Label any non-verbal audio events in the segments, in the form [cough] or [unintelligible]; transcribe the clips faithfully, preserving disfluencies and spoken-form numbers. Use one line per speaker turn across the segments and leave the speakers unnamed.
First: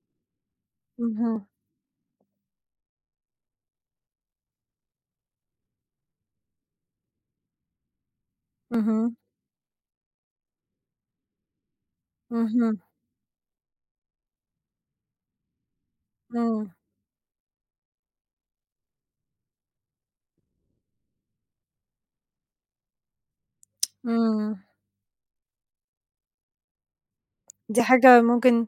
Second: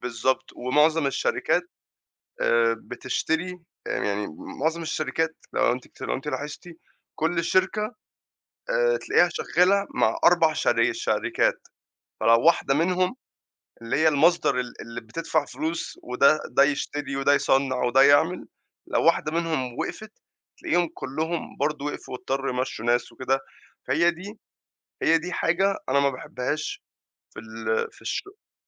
بالضبط، ومُعظم
اهم.
الشركات آآ بتشتري آآ يعني مُعظم الشركات لو أنتِ اكت لو أنتِ لاحظتِ كُلّ شركة، آآ
اهم.
تلاقيها شَغّالة مع أربع شر شركات، فلو واحدة
اهم.
منهم اللي هي المصدر ال اللي بتدفع فلوس وده ده
آه.
يشتري وده يصّنع وده يعمل، لو واحدة منهم وقفت، تلاقيهم كُلّهم برضه وقفوا واضطروا يمشّوا ناس وكده،
[tsk]
هي دي
إمم.
هي دي حاجة أنا ما باحبهاش في
دي
ال في
حاجة
الشُ
ممكن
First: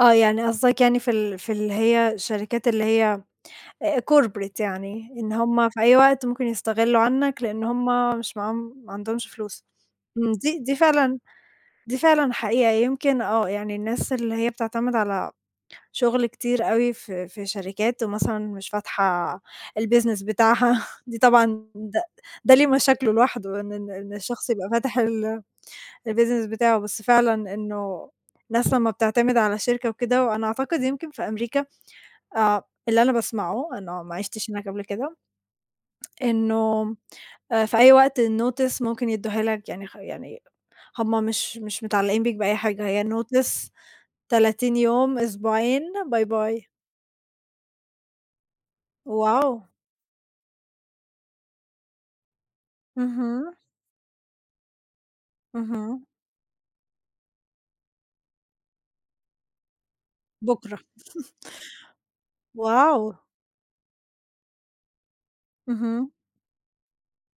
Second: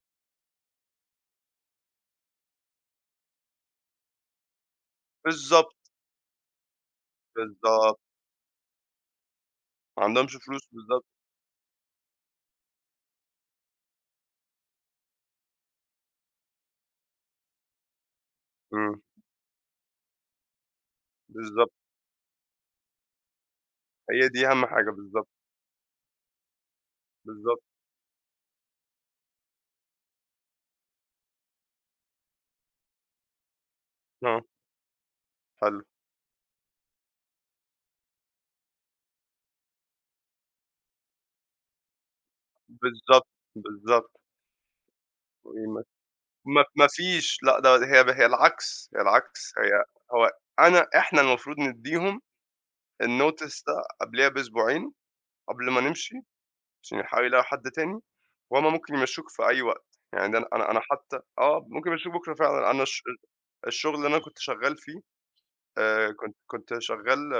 آه، يعني قصدك يعني في ال في اللي هي شركات اللي هي آآ Corporate يعني، إن هُم
بالضبط.
في أي وقت ممكن يستغلوا عنك، لإن
بالضبط.
هُم مش معاهم، ما عندهُمش فلوس،
ما
امم،
عندهُمش
دي
فلوس
دي
بالضبط.
فعلًا دي فعلًا حقيقة، يمكن آه، يعني الناس اللي هي بتعتمد على شُغل كتير أوي في في شركات، ومثلًا مش
إمم.
فاتحة الBusiness بتاعها، دي طبعًا
بالضبط.
د ده ليه مشاكله لوحده، إن ال إن
هي دي
الشخص
أهم
يبقى
حاجة
فاتح
بالضبط.
ال الBusiness بتاعه، بس فعلًا
بالضبط.
إنّه الناس لمّا بتعتمد على شركة وكده، وأنا أعتقد يمكن في أمريكا، آآ، اللي أنا باسمعُه، أنا ما
آه.
عِشتش هناك قبل كده.
حلو.
[tsk] إنُّه آآ، في أي وقت الNotice ممكن يدوها لك، يعني خ يعني هُم مش مش متعلقين بيك بأي حاجة، هي
بالضبط،
Notice
بالضبط.
تَلاتين يوم، أسبوعين
[unintelligible]
باي
ما ف
باي.
ما فيش، لأ، ده هي هي العكس، هي العكس،
واو!
هي هو أنا إحنا المفروض ندّيهم
اهم.
الNotice ده قبليها بأسبوعين قبل ما
اهم.
نمشي، عشان يلحقوا يلاقوا حد تاني، وهُم ممكن يمشوكِ في أي وقت، يعني ده أنا أنا
بكرة.
أنا حتّى
[chuckles]
آه، ممكن يمشوكِ بكرة فعلًا، أنا الشُ
واو!
الشُّغل اللي أنا كنت شغّال فيه، آآ
اهم.
كنت كنت شغّال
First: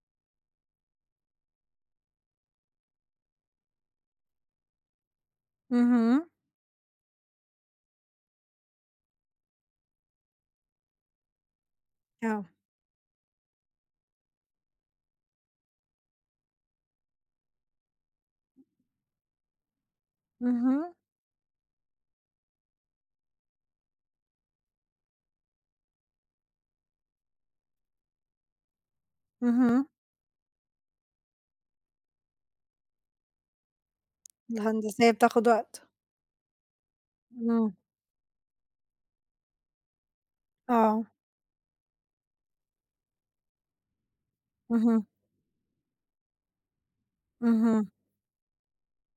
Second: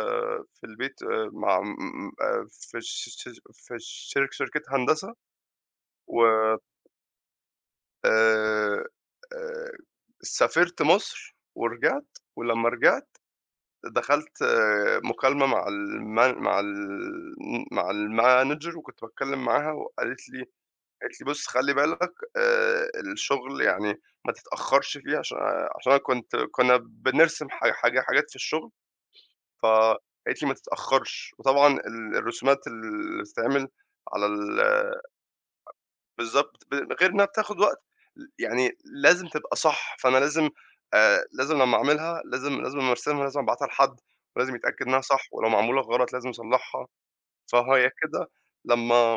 في البيت آآ مع م م م آآ في الش في الش شرك شركة هندسة، و
اهم.
آآ آآ سافرت مصر ورجعت،
آه.
ولمّا رجعت دخلت مُكالمة مع الMan مع ال م مع الManager وكنت باتكلّم معاها، وقالت لي
اهم.
قالت لي: "بُص خلّي بالك، آآ، الشُّغل يعني ما تتأخرش فيه" عشان آآ عشان أنا كنت كنّا بنرسم حا حاج حاجات في الشُّغل، ف
اهم.
قالت لي: "ما تتأخرش." وطبعًا ال الرسومات اللي بتتعمل على ال أ
الهندسية بتاخد وقت.
بالضبط، ب غير إنّها بتاخد
إمم.
وقت، ل يعني لازم تبقى صح، فأنا لازم
آه
آآ لازم لمّا أعملها لازم لازم لمّا أرسمها، لازم أبعتها لحد، لازم يتأكد إنّها
اهم.
صح، ولو معمولة غلط لازم أصلحها، فهي
اهم.
كده لمّا